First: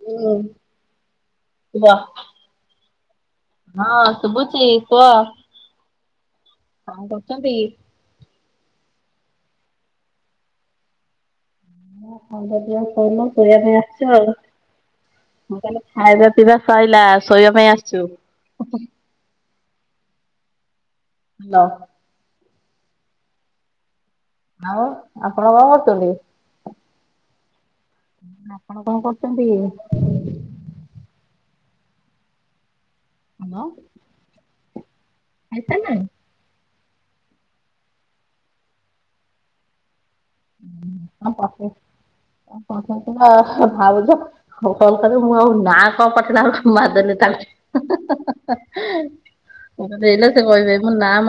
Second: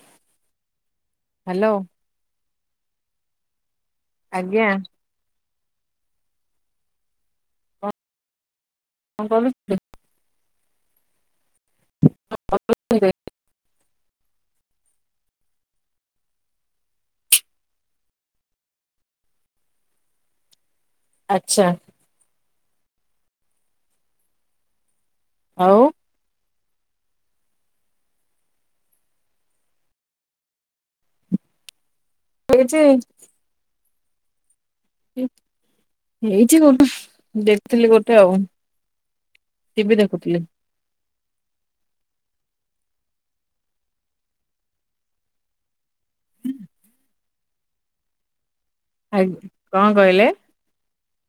ହୁଁ ହ୍ୟାଲୋ [unintelligible] ହଁ ଆଜ୍ଞା ଶୁଭୁଛି କୁହ? କଣ କରୁଛନ୍ତି କି? କଣ [unintelligible] ଖନ୍ଦ ଦିବା କନ ପିବା ପାଇଁ ଆସିଛୁ ଆଉ। ମୁଁ କହିଲି ଖାଇବା ପିଇବା ସରିଲା ଶୋଇବା ପାଇଁ ଆସିଛୁ। [inaudible] ହାଲୋ ଆଛା। ଆଉ ଆପଣ କ ଆଉ କରୁଛନ୍ତି? ଆପଣ କଣ କରୁଛନ୍ତି କି? ଏଇଠି ହାଲୋ ଖାଇସାରିଲେଣି? ହେଇଛି କଉଠୁ? ଦେଖୁଥିଲି ଗୋଟେ ଆଉ ଟିଭି ଦେଖୁଥିଲି। [unintelligible] ହଉ କଲ୍ କରିବ, ମୁଁ ଆଉ ନା [unintelligible] ଆ ମୁ କଣ ହେଲେ କହିଲେ ସେ କହିବେ ନା ମ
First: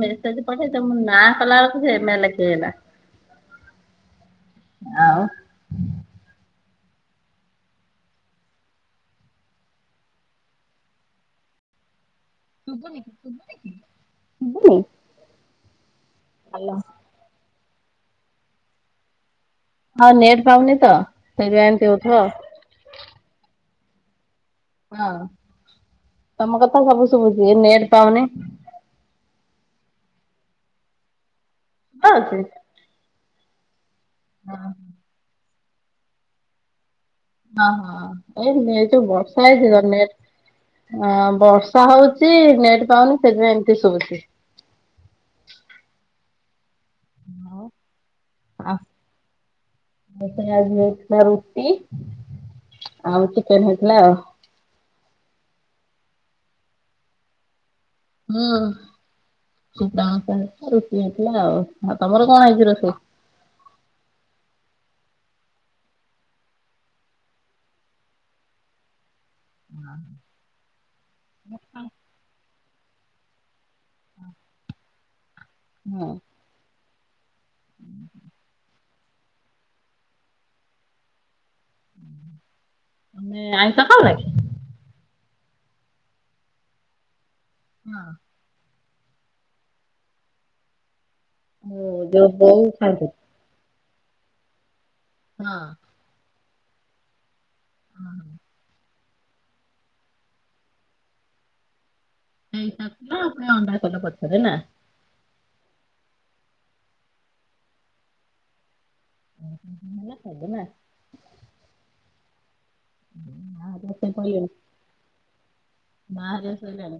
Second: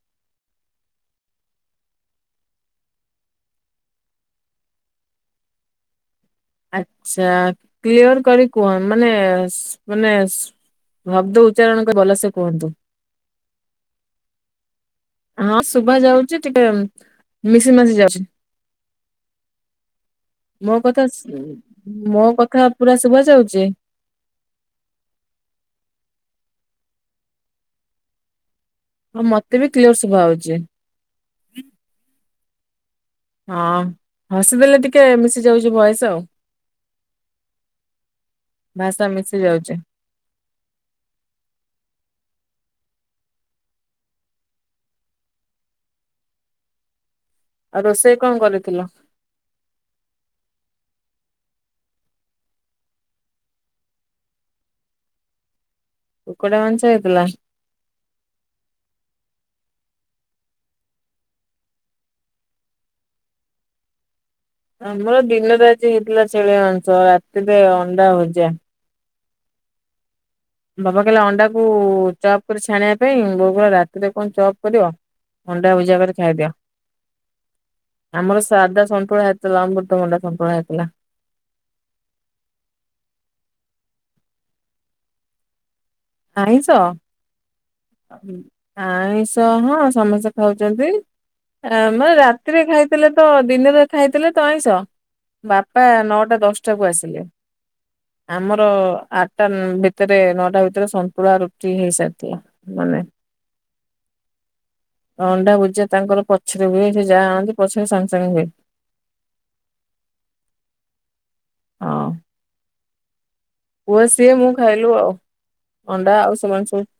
ମେଜ ପେଇ ନାଁ କଲାବେ ସେ ମେ [unintelligible] ଆଛା କ୍ଲିୟର କରି କୁହନ ମାନେ ମାନେ ଭବଦ ଉଚ୍ଚାରଣଙ୍କ ଭଲ ସେ ଶୁୁ [unintelligible] ଉଭା ଯାଉଛି ଟିକେ ମିଶି ମାଶି ଯାଉଛି ହଁ ନେଟ୍ ପାଉନି ମୋ ତ କଥା ସେଇଥିପାଇଁ ଏମିତି ହଉଥିବ ମୋ କଥା ପୁରା ଶୁଭ ଯାଉଛି? ହଁ ତମ କଥା ସବୁ ଶୁଭୁଛି ନେଟ ପାଉନି ହଁ ମତେ ବି କ୍ଲିୟର ସଭା ହଉଛି। ହଁ ସେ ହଁ ହସିଦେଲେ ଟିକେ ମିଶି ଯାଉଛି ବୟସ ଆଉ। ହଁ ହଁ ଏଇ ନର ତ ଭାଷା ମିଶି ବର୍ଷା ହେଛି ଯାଉଛି। ତନେର ଅ ବର୍ଷା ହଉଚ ନେଟ ପାଉନି ସେଜବେ ଏମିତି ସୁବଛି ଆଉ ରୋଷେଇ କଣ ହ କରିଥିଲ? ସେ ଆଜ ରୁଟି ଆଉ ଟଥିଲା ଆଉ। କୁକୁଡେ ମଂଷ ଆଇଥିଲା। ହଁ। ଶ ଜଣ ରୁଚି ହେଇଥିଲା ଆଉ ତମର କଣ ହେଇଛି ରୋଷେଇ? [inaudible] ଆମର ଦିନରେ ଆଜି ହେଇଥିଲା ଛେଳି ମାଂସ ରାତିରେ ଅଣ୍ଡା ଭଜା ହଁ। ବାବା କହିଲା ଅଣ୍ଡା କ ଚପ୍ କରି ଛାଣିବା ପାଇଁ ବୋଉ କ ରାତିରେ କଣ ଚପ୍ କରିବ ଅଣ୍ଡା ଭୁଜା ହଁ କରିରେ ଖାଇଦିଅ ଆମର ସାଧା ସନ୍ତୁଳା ହେଇଥିଲା ଅମୃତଭଣ୍ଡା ସନ୍ତୁଳା ହେଇଥିଲା। ଆମେ ଆଇ ତ ଖାଉ ଲଖି ଆ ତ ହଁ। ଆଇଷ ହଁ ସମସ୍ତେ ଖାଉଛନ୍ତି। ମ ଯୋଉ ରାତିରେ ବୋଉ ଖାଆନ୍ତି। ଖାଇଥିଲେ ତ ଦିନ ରାତି ଖାଇଥିଲେ ତଇଶହ ବାପା ହଁ। ନଅଟା ଦଶଟା ଆସିଲେ ଆମର ଆଠଟା ଭିତରେ ନଅଟା ଭ ସନ୍ତୁଳା ରୁଟି ହେଇସା ଏ ତ ନାପଣ ଆଣ ପଥରରେ ନା ଅଣ୍ଡା ଭୁଜିଆ ତାଙ୍କର ପଛରେ ହୁଏ ସେ ଯାହା ଆଣନ୍ତି ପଛରେ ସାଙ୍ଗେ ସାଙ୍ଗେ ହୁଏ। [unintelligible] ଖାଇଲ ନା। ହଁ ମା ହେରିକା ପୁଅ ସିଏ ମୁଁ ଶୋଇପଇଲେଣି ଖାଇଲୁ ଆଉ, ଅଣ୍ଡା ମା ଆଉ ହେରିକା ସେମାନ ସବୁ ଶୋଇଲେଣି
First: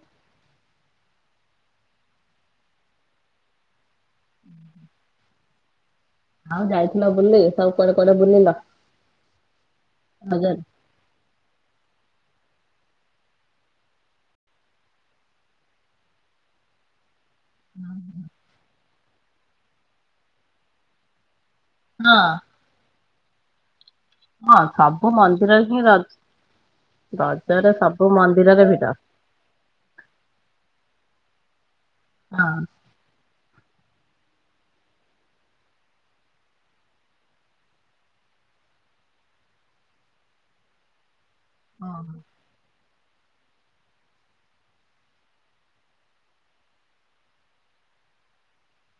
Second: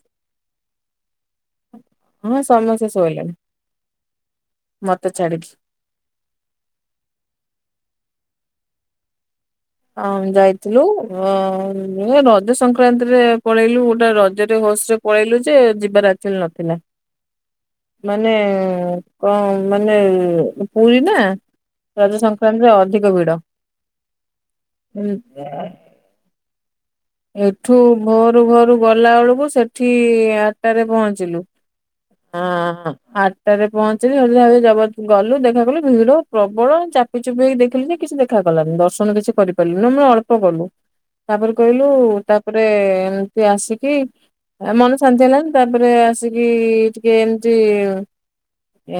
ହଁ ସମସ୍ତେ ଶୋଇଲେଣି ମତେ ଛାଡିକି। ଆଉ ଯାଇଥିଲ ବୁଲି, ସବୁ କୁଆଡେ କୁଆଡେ ବୁଲିଲ? ହଁ ରଜରେ ଯାଇଥିଲୁ ଅ ରଜ ସଂକ୍ରାନ୍ତିରେ ପଳେଇଲୁ ଗୋଟେ ରଜରେ ହୋସ ରେ ପଳେଇଲୁ ଯେ ଯିବାର ଆକଚୁଆଲି ନଥିଲା। ମାନେ କଣ ମାନେ ପୁରୀ ନା। ହଁ ରଜ ସଂକ୍ରାନ୍ତରେ ଅଧିକ ଭିଡ଼। ହଁ ସବୁ ମନ୍ଦିରରେ ହିଁ ର ରଜରେ ଏଠୁ ସବୁ ଭୋରୁ ମନ୍ଦିରରେ ଭୋରୁ ଭିଡ ଗଲା ବେଳକୁ ସେଠି ଆଠଟାରେ ପହଞ୍ଚିଲୁ। ହଁ ଆ ଆଠଟାରେ ପହଞ୍ଚିଲି [unintelligible] ଜଗ ଗଲୁ ଦେଖା କଲୁ ଭିଡ଼ ପ୍ରବଳ ଚାପି ଚୁପି ହେଇି ଦେଖିଲୁ ଯେ କିଛି ଦେଖା ଗଲାନି ଦର୍ଶନ କିଛି କରିପାରିଲୁନି, ଆମେ ଅଳ୍ପ କଲୁ ତାପରେ କହିଲୁ ତାପରେ ଏମତି ଆସିକି ଆ ମନ ଶାନ୍ତି ହେଲାନି ତାପରେ ଆସିକି ଟିକେ ଏମତି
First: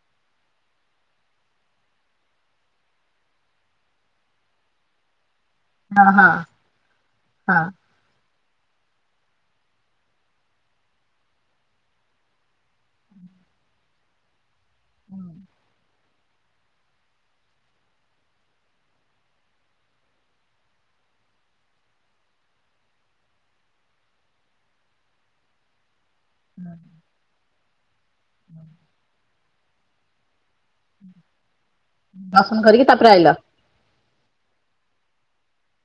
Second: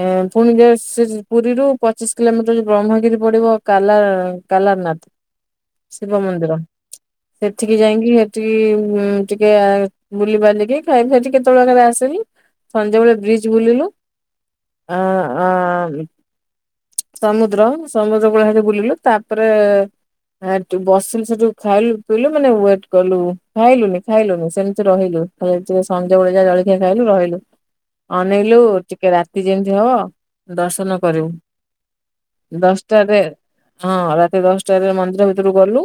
ଏଁ ପୁଣି ଯଉ ସେ ପୁରୀରୁ ପଚିଶ କିଲୋମିଟର ଯୋ ବ୍ରହ୍ମଗିରି ପଡିବ, କାଲା କାଲାରନାଥ ହଁ ଶିବ ହଁ ମନ୍ଦିର, ହଁ ସେଠିକି ଯାଇକି ସେଠି ଆଉ ଟିକେ ବୁଲିି ବାଲିକି ଖାଇ ଖେଦି କେତେବେଳ କରେ ଆସିଲୁ। ସନ୍ଧ୍ୟାବେଳେ ବ୍ରିଚ ବୁଲିଲୁ, ଆ-ଆନ। ସମୁଦ୍ର ସମୁଦ୍ର କୂଳ ସେଠି ବୁଲିଲୁ, ତାପରେ ଆର୍ ଟୁ ବସିଲୁ ସେଠୁ ଖାଇଲୁ ପିଇଲୁ ମାନେ ୱେଟ୍ କଲୁ ଖାଇଲୁନି ଖାଇଲୁନି ସେମତି ରହିଲୁ। ଏଇ ଜଷ୍ଟ ସଞ୍ଜବେଳେ ଯାଇଁ ଜଳଖିଆ ଖାଇଲୁ ରହିଲୁ, ଅନେଇଲୁ ଟିକେ ରାତି ଯେମତି ହବ ଦର୍ଶନ କରିବୁ ଦର୍ଶନ କରିକି ତାପରେ ଦଶଟାରେ ଆଇଲ ନ ହଁ ରାତି ଦଶଟାରେ ମନ୍ଦିର ଭିତରକୁ ଗଲୁ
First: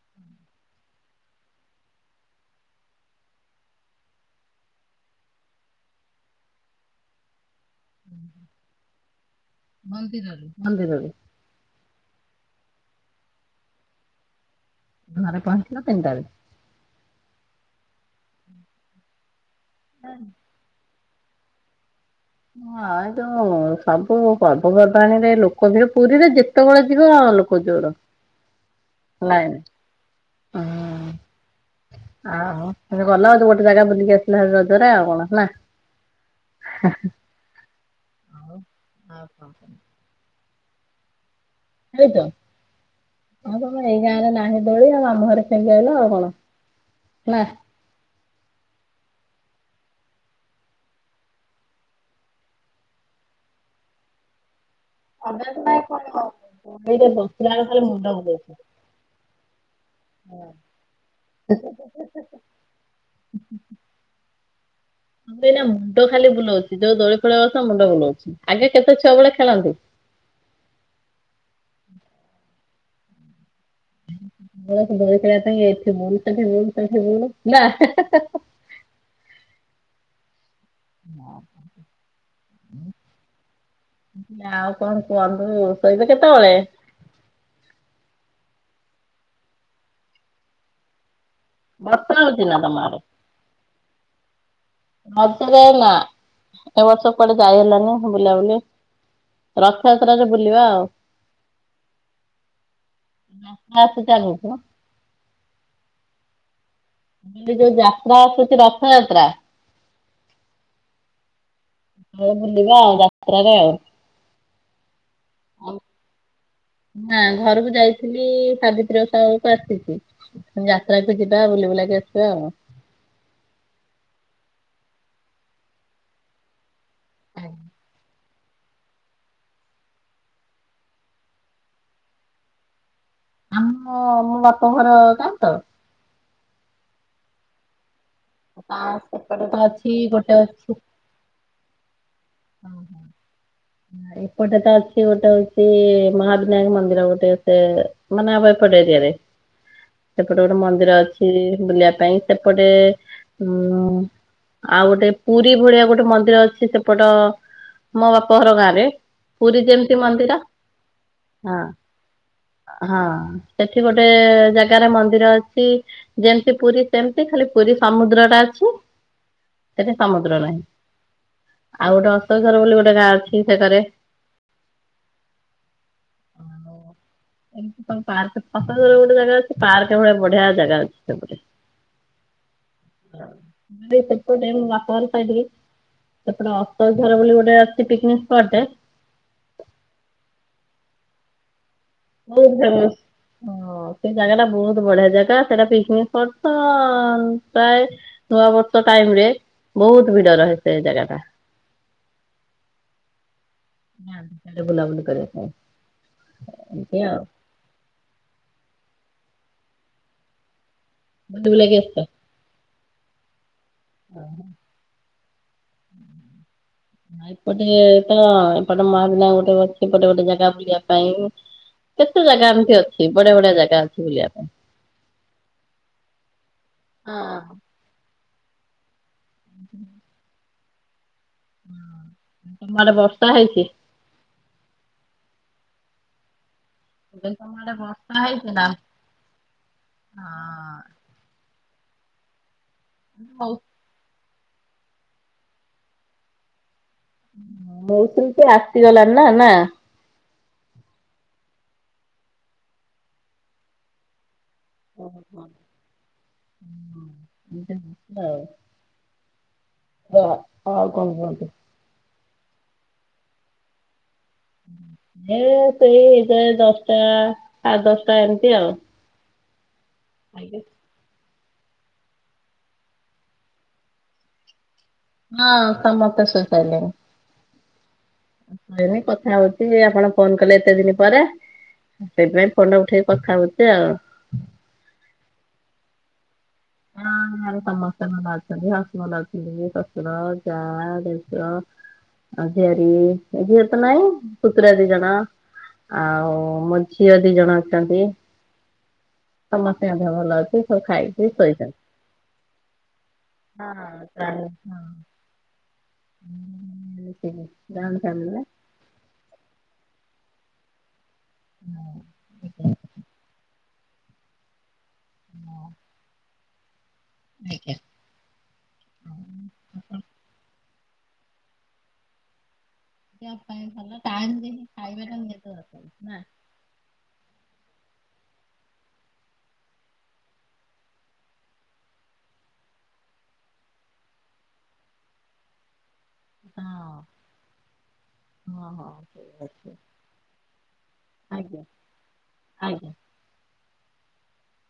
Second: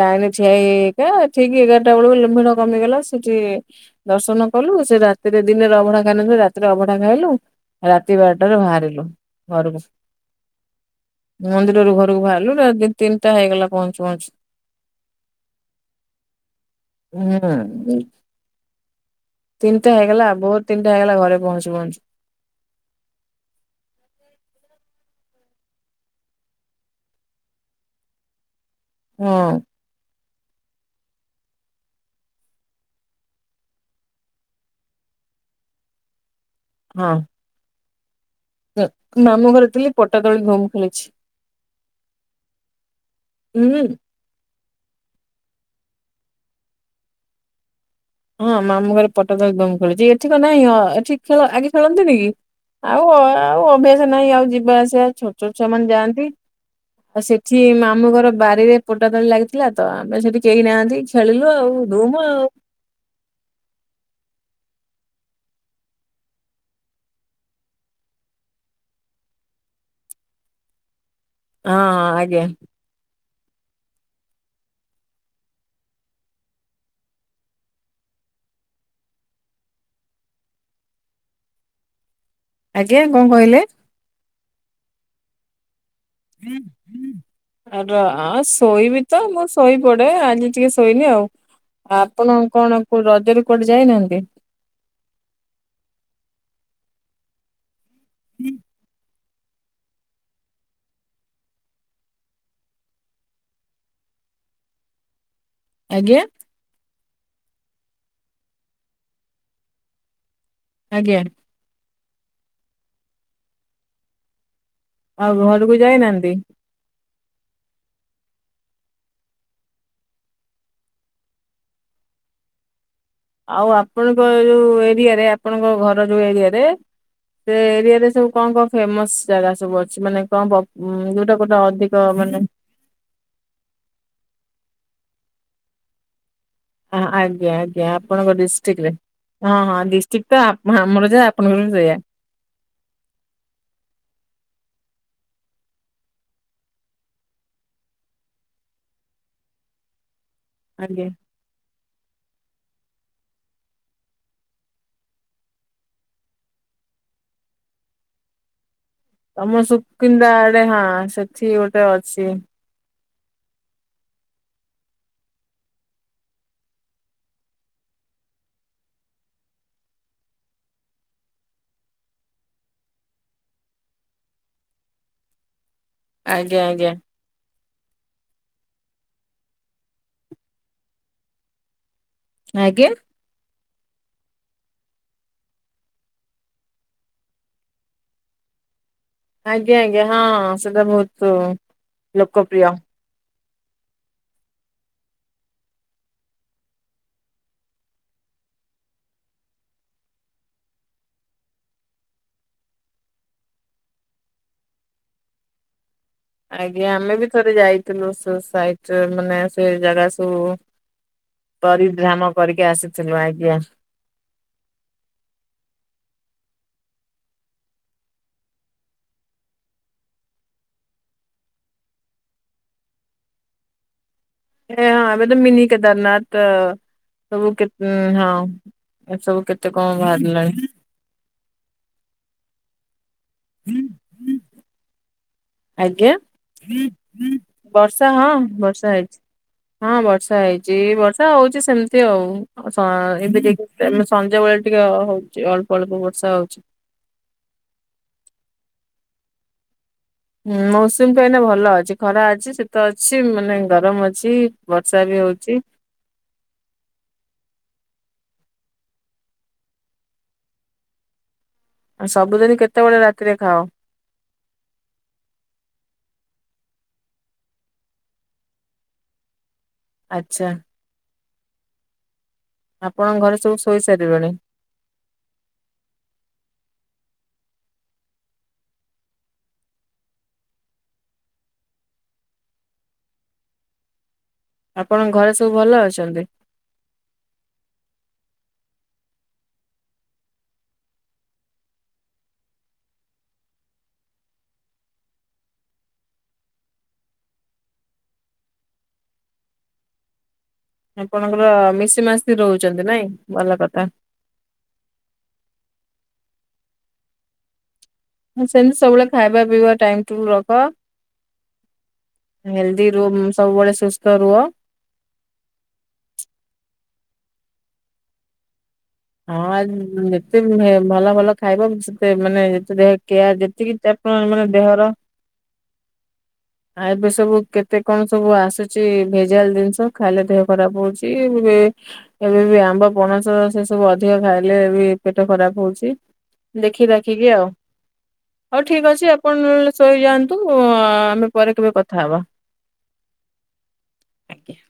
ଲାଇନରେ ଠିଆ ହେଇ ହେଇକା ଠିକି ଏଗାରଟା ବେଳକୁ ଯେମ ଭିଡ କମିଗଲା ସେଠି ଦର୍ଶନ କଲୁ ସେ ରାତିରେ ଦିନରେ ଅଭଢା ଖାଇ ନଥିଲୁ ରାତିରେ ଅବଢା ଖାଇଲୁ ଆଉ ରାତି ବାରଟାରେ ବାହାରିଲୁ। ଘରୁକୁ। ମନ୍ଦିରରୁ। ବାହାରିଲୁ ତିନଟା ହେଇଗଲା ପହଞ୍ଚୁ ପହଞ୍ଚୁ। ଘରେ ପହଞ୍ଚିଲ ତିନଟାରେ। ତିନଟା ହେଇଗଲା ଭୋର ତିନଟା ହେଇଗଲା ଘରେ ପହଞ୍ଚୁ ପହଞ୍ଚୁ। ହଁ ଏଇ ଯୋଉ ସବୁ ପର୍ବ ପର୍ବାଣିରେ ଲୋ କ ଭିଡ ପୁରୀରେ ଯେତେବେଳେ ଯିବ ଲୋକ ଜୋର। ହଁ। ଲାଇନ [inaudible] ଆ ହ ତମେ ଗଲ ଆଉ ତ ଗୋଟେ ଜାଗା ବୁଲିକି ଆସିଲ ରଜରେ ଆଉ କଣ ନା। ହଁ। ଆଉ କଣ ମାମୁଁ ଘରେ ଥିଲି ପଟା ଦୋଳି ଧୁମ ଖେଳିଛି। ନାଇଁତ ଆଉ ତମ ହୁଁ ଏଇ ଗାଁରେ ନାହିଁ ଦୋଳି ଆଉ ମାମୁଁଘରେ ଖେଳିକି ଆଇିଲ ଆଉ କଣ ନା। ହଁ ମାମୁଁଘରେ ପଟାଦୋଳି ଧୁମ ଖେଳଛି ଏଠି କଁ ନାହିଁ ଏଠି ଖେଳ ଆଗେ ଖେଳନ୍ତିନି କି? ଆଉ ହ ଆଉ ଅଭ୍ୟାସ ନାହିଁ ଆଉ ଯିବା ଆସ ସିଆ ଅଧା ଛୋଟଛୋଟ ନାଇଁ ଛୁଆମାନେ କଣ ଯାଆନ୍ତି ଦୋଳିରେ ଆଉ ବସିଲା ସେଠି ବେଳକୁ ଖାଲି ମୁଣ୍ଡ ମାମୁଁଘର ବୁଲଉଛି। ବାରିରେ ପଟା ଦୋଳି ଲାଗିଥିଲା ତ। ଆମେ ସେଠି କେହି ନାହାନ୍ତି ଖେଳିଲୁ ଆଉ ଧୁମ୍ ଆଉ। ଉ ହୁ ହୁ। ମତେ ଏଇନା ମୁଣ୍ଡ ଖାଲି ବୁଲଉଛି, ଯୋଉ ଦୋଳି ଫୋଳିରେ ବସିଲେ ମୁଣ୍ଡ ବୁଲଉଛି। ଆଗେ କେତେ ଛୁଆ ବେଳେ ଖେଳନ୍ତି। ହଁ ଆଜ୍ଞା। [inaudible] ଦେଖ ଦୋଳି ଖେଳିବା ପାଇଁ ଏଠି ବୁଲୁଚନ୍ତି। [unintelligible] ନା ହେଁ ହେଁ ହେଁ। [inaudible] ନାଁ କହୁଚି। ଆଜ୍ଞା କଣ କହିଲେ। ଆଉ କଣ କୁହନ୍ତୁ। ଶୋଇବ କେତେବେଳେ ଆଉ ଅଁ ଶୋଇବି ତ ମୁଁ ଶୋଇ ପଡେ ଆଜି ଟିକେ ଶୋଇନି ଆଉ। ବର୍ଷା ଆପଣ ହଉଛି ନା ତମ କଣ କୁ ରଜରେ କୁଆଡେ ଯାଇନାହାନ୍ତି। ମଝିରେ ନାଁ ଏ ବର୍ଷ କୁଆଡେ ଯାଇ ହେଲାନି। ବୁଲାବୁଲି ରଥଯାତ୍ରାରେ ବୁଲିବା ଆଉ। [unintelligible] ଚାଲୁଚି। ଆଜ୍ଞା। ଇଏ ଯୋଉ ଯାତ୍ରା ଆସୁଛି ରଥଯାତ୍ରା। ଆଜ୍ଞା। ଆଉ ବୁଲିବା ଯାତ୍ରାରେ ଆଉ। ଆଉ ଘରକୁ ଯାଇନାହାନ୍ତି। ନାଁ ଘରକୁ ଯାଇଥିଲି ସାବିତ୍ରୀ ଓଷାବେଳକୁ ଆସିଛି। ଯାତ୍ରାକୁ ଯିବା ବୁଲିବୁଲାକି ଆସିବା ଆଉ। ଆଉ ଆପଣଙ୍କ ଯୋଉ ଏରିଆରେ ଆପଣଙ୍କ ଘର ଯୋଉ ଏରିଆରେ। ସେ ଏରିଆରେ ସ କଣ କଣ ଫେମସ ଜାଗା ସବୁ ଅଛି। ମାନେ କଣ ଦ ଉଁ କୋଉଟା କୋଉଟା ଅଧିକ ମାନେ ଆମ ମୋ ବାପ ଘର ଗାଁ ତ। ହଁ ଆଜ୍ଞା ଆଜ୍ଞା ଆ ଆପଣଙ୍କ ତା ଡିଷ୍ଟ୍ରିକରେ ସେପଟେ ହଁ ତ ହଁ ଅଛି ଡିଷ୍ଟ୍ରିକ୍ଟ ଗୋଟେ ତ ଆପ ଆମର ଯା ଆପଣଙ୍କର ବି ସେଇଆ। ଓ ହୋ। ହୁଁ ଏପଟେ ତ ଅଛି ଗୋଟେ ହଉଚି। ମହାବିନାୟକ ମନ୍ଦିର ଗୋଟେ ଏତେ ମାନେ ଆମ ଏ ପଟ ଏରିଆରେ। ହ ସେପଟେ ଗୋଟେ ମନ୍ଦିର ଅଛି ବୁଲିଆ ପାଇଁ। ସେପଟେ ଉଁ ଆଉ ଗୋଟେ ପୁରୀ ଭଳିଆ ଗୋଟେ ମନ୍ଦିର ଅଛି। ସେପଟ ମୋ ବାପା ଘର ଗାଁରେ। ତମ ପୁରୀ ଯେମିତି ସୁକିନ୍ଦା ମନ୍ଦିର ଆଡେ ହଁ ସେଠି ହଁ ଗୋଟେ ଅଛି ହଁ। ସେଠି ଗୋଟେ ଜାଗାରେ ମନ୍ଦିର ଅଛି। ଯେମିତି ପୁରୀ ସେମତି ଖାଲି ପୁରୀ ସମୁଦ୍ର ଅଛି ସେଠି ସମୁଦ୍ର ନାହିଁ। ଆଉ ଗୋଟେ ଅସକଝର ବୋଲି ଗୋଟେ ଗାଁ ଅଛି। ଛି ସେକରେ। ଆଜ୍ଞା ଆଜ୍ଞା। ଏମତି କଣ ପାର୍କ ପସନ୍ଦର ଗୋଟେ ଜାଗା ଅଛି। ପାର୍କ ଭଳିଆ ବଢିଆ ଜାଗା ଅଛି ସେପଟେ। ଆଜ୍ଞା। ସେପଟେ ମୋ ବାପଘର ସାଇଟରେ ସେପଟେ ଅସକଝର ବୋଲି ଗୋଟେ ଅଛି। ଟି ଏଁପଟେ। ଆଜ୍ଞା ଆଜ୍ଞା ସେଟା ବହୁତ ହଁ। ଭୋଉତୁ ଲୋକପ୍ରିୟ। ଭଲ। [inaudible] ସେ ଜାଗା ଟା ବହୁତ ବଢିଆ ଜାଗା ସେଟା ପିକନିକ ଷପଟ ତ ଆଉ। ପ୍ରାୟ ନୂଆ ବର୍ଷ ଟାଇମ ରେ ବହୁତ ଭିଡ ରହେ ସେଇଜାଗା ଟା। [inaudible] ନିଅନ୍ତି ସେଆଡେ ବୁଲାବୁଲି କରିବା ପାଇଁ। ଆଜ୍ଞା ଏମିତି ଆମେ ଆଉ ବି ଥରେ ଯାଇଥିଲୁ ସେ ସାଇଟ ମାନେ ସେଇ ଜାଗା ସବୁ। ବୁଲି ବୁଲାକି ପରିଭ୍ରାମ କରିକି ଆସିଥିଲୁ ଆଜ୍ଞା। ଅହ। ନାଇଁ ଏପଟେ ତ ଏପଟେ ମହାବିନାୟ ଗୋଟେ ଅଛି। ଏପଟେ ଗୋଟେ ଜାଗା ବୁଲିବା ପାଇଁ। କେତେ ଜାଗା ଏମିତି ଅଛି ବଢିଆ ବଢିଆ ଜାଗା ଅଛି ବୁଲିବା ପାଇଁ ଏ ହଁ ଏବେ ତ ମିନି କେଦାରନାଥ ହଁ, ସବୁ କେ ହଁ ଏସବୁ କେତେ କଣ ବାହାରିଲାଣି। ତମ ଆଡେ ବର୍ଷା ହେଇଛି? ଆଜ୍ଞା ମୁଁ କହିଲି ତମ ଆଡ଼େ ବର୍ଷା ହଁ ହେଇଛି ନା ବର୍ଷା ହେଇଛି। ହଁ ବର୍ଷା ହେଇଛି ବର୍ଷା ହଉଛି ସେମିତି ଆଉ ହଁ ଏବେ ସନ୍ଧ୍ୟା ବେଳେ ଟିକେ ହଉଚ ଅଳ୍ପ ଅଳ୍ପ ବର୍ଷା ହଉଛି। ମଉସୀ ତ ଆସିଗଲାଣି ନା ନା। ହଁ ମୌସୁମୀ ପାଇଁ ନା ଭଲ ଅଛି ଖରା ଅଛି ଶୀତ ଅଛି ମାନେ ଗରମ ଅଛି ବର୍ଷା ଓହୋ। ବି ହଉଛିି ହଉ। ହ ହଉ କଣ କୁହନ୍ତୁ? ଆ ସବୁଦିନ କେତେବେଳେ ରାତିରେ ଖାଅ? ଏ ସେଇଇଯ ଦଶଟା ସା଼େ ଦଶଟା ଏମିତି ଆଉ। ଆ୍ଛା। ଆପଣଙ୍କ ଘରେ ସବୁ ଶୋଇ ସାରିଲେଣି? ହଁ ସମସ୍ତେ ଶୋଇ ସାରିଲେନି। ନି କଥା ହଉଛି ଯେ ଆପଣ ଫୋନ କଲେ ଏତେ ଦିନ ପରେ ସେଇଥିପାଇଁ ଫୋନ୍ ଟା ଉଠେଇକି କଥା ହଉଛି ଆଉ। ଆପଣଙ୍କ ଘରେ ସବୁ ଭଲ ଅଛନ୍ତି? ହଁ ସମସ୍ତେ ଭଲ ଅଛନ୍ତି ହ ସମସ୍ତେ ଭଲ ଅଛନ୍ତି ଶଶୁର ଯା ଦେସ ଆ ସୋର ଏଜିତ ନାଇଁ ପୁତୁରା ଦି ଜଣା। ଆଉ ମୋ ଝିଅ ଦି ଜଣ ଅଛନ୍ତି। ସମସ୍ତେ ମଧ୍ୟ ଭଲ ଅଛି ସବୁ ଖାଇକି ଆପଣଙ୍କର ଶୋଇ ମିଶି ମାସ ରହୁଛନ୍ତି ନାଇଁ ଭଲ କଥା। [inaudible] ହଁ ପ୍ରାଣୀ [inaudible] ନା। ସେମିତି ସବୁବେଳେ ଖାଇବା ପିଇବା ଟାଇମ ଟେବୁଲ୍ ରଖ ହେଲଦି ରୁ ସବୁବେଳେ ସୁସ୍ଥ ରୁହ ହଁ [inaudible] ହଁ ଯେତେ ଭଲ ଭଲ ଖାଇବ ସେତେ ମାନେ ଦେହ କେୟାର ଯେତିକି ଆପଣ ମାନେ ଦେହର [unintelligible] ନା ଆ ଏବେ ସବୁ କେତେ କଣ ସବୁ ଆସୁଛି ଭେଜାଲ ଜିନିଷ ଖାଇଲେ ଦେହ ଖରାପ ହଉଛି ଏବେ। ଏବେ ବି ଆମ୍ବ ପଣସ ସେ ସବୁ ଅଧିକ ଖାଇଲେ ଏ ବି ପେଟ ଖରାପ ହଉଛି ଦେଖି ହଁ। ଦାଖିକି ଆଉ। ହଉ ହଁ ଠିକ ହଁ ଅଛି ଆପଣ ନହେଲେ ଅଛି। ଶୋଇ ଯାଆନ୍ତୁ ଆମେ ପରେ ଆଜ୍ଞା। କେବେ କଥା ହବା [unintelligible] ଆଜ୍ଞା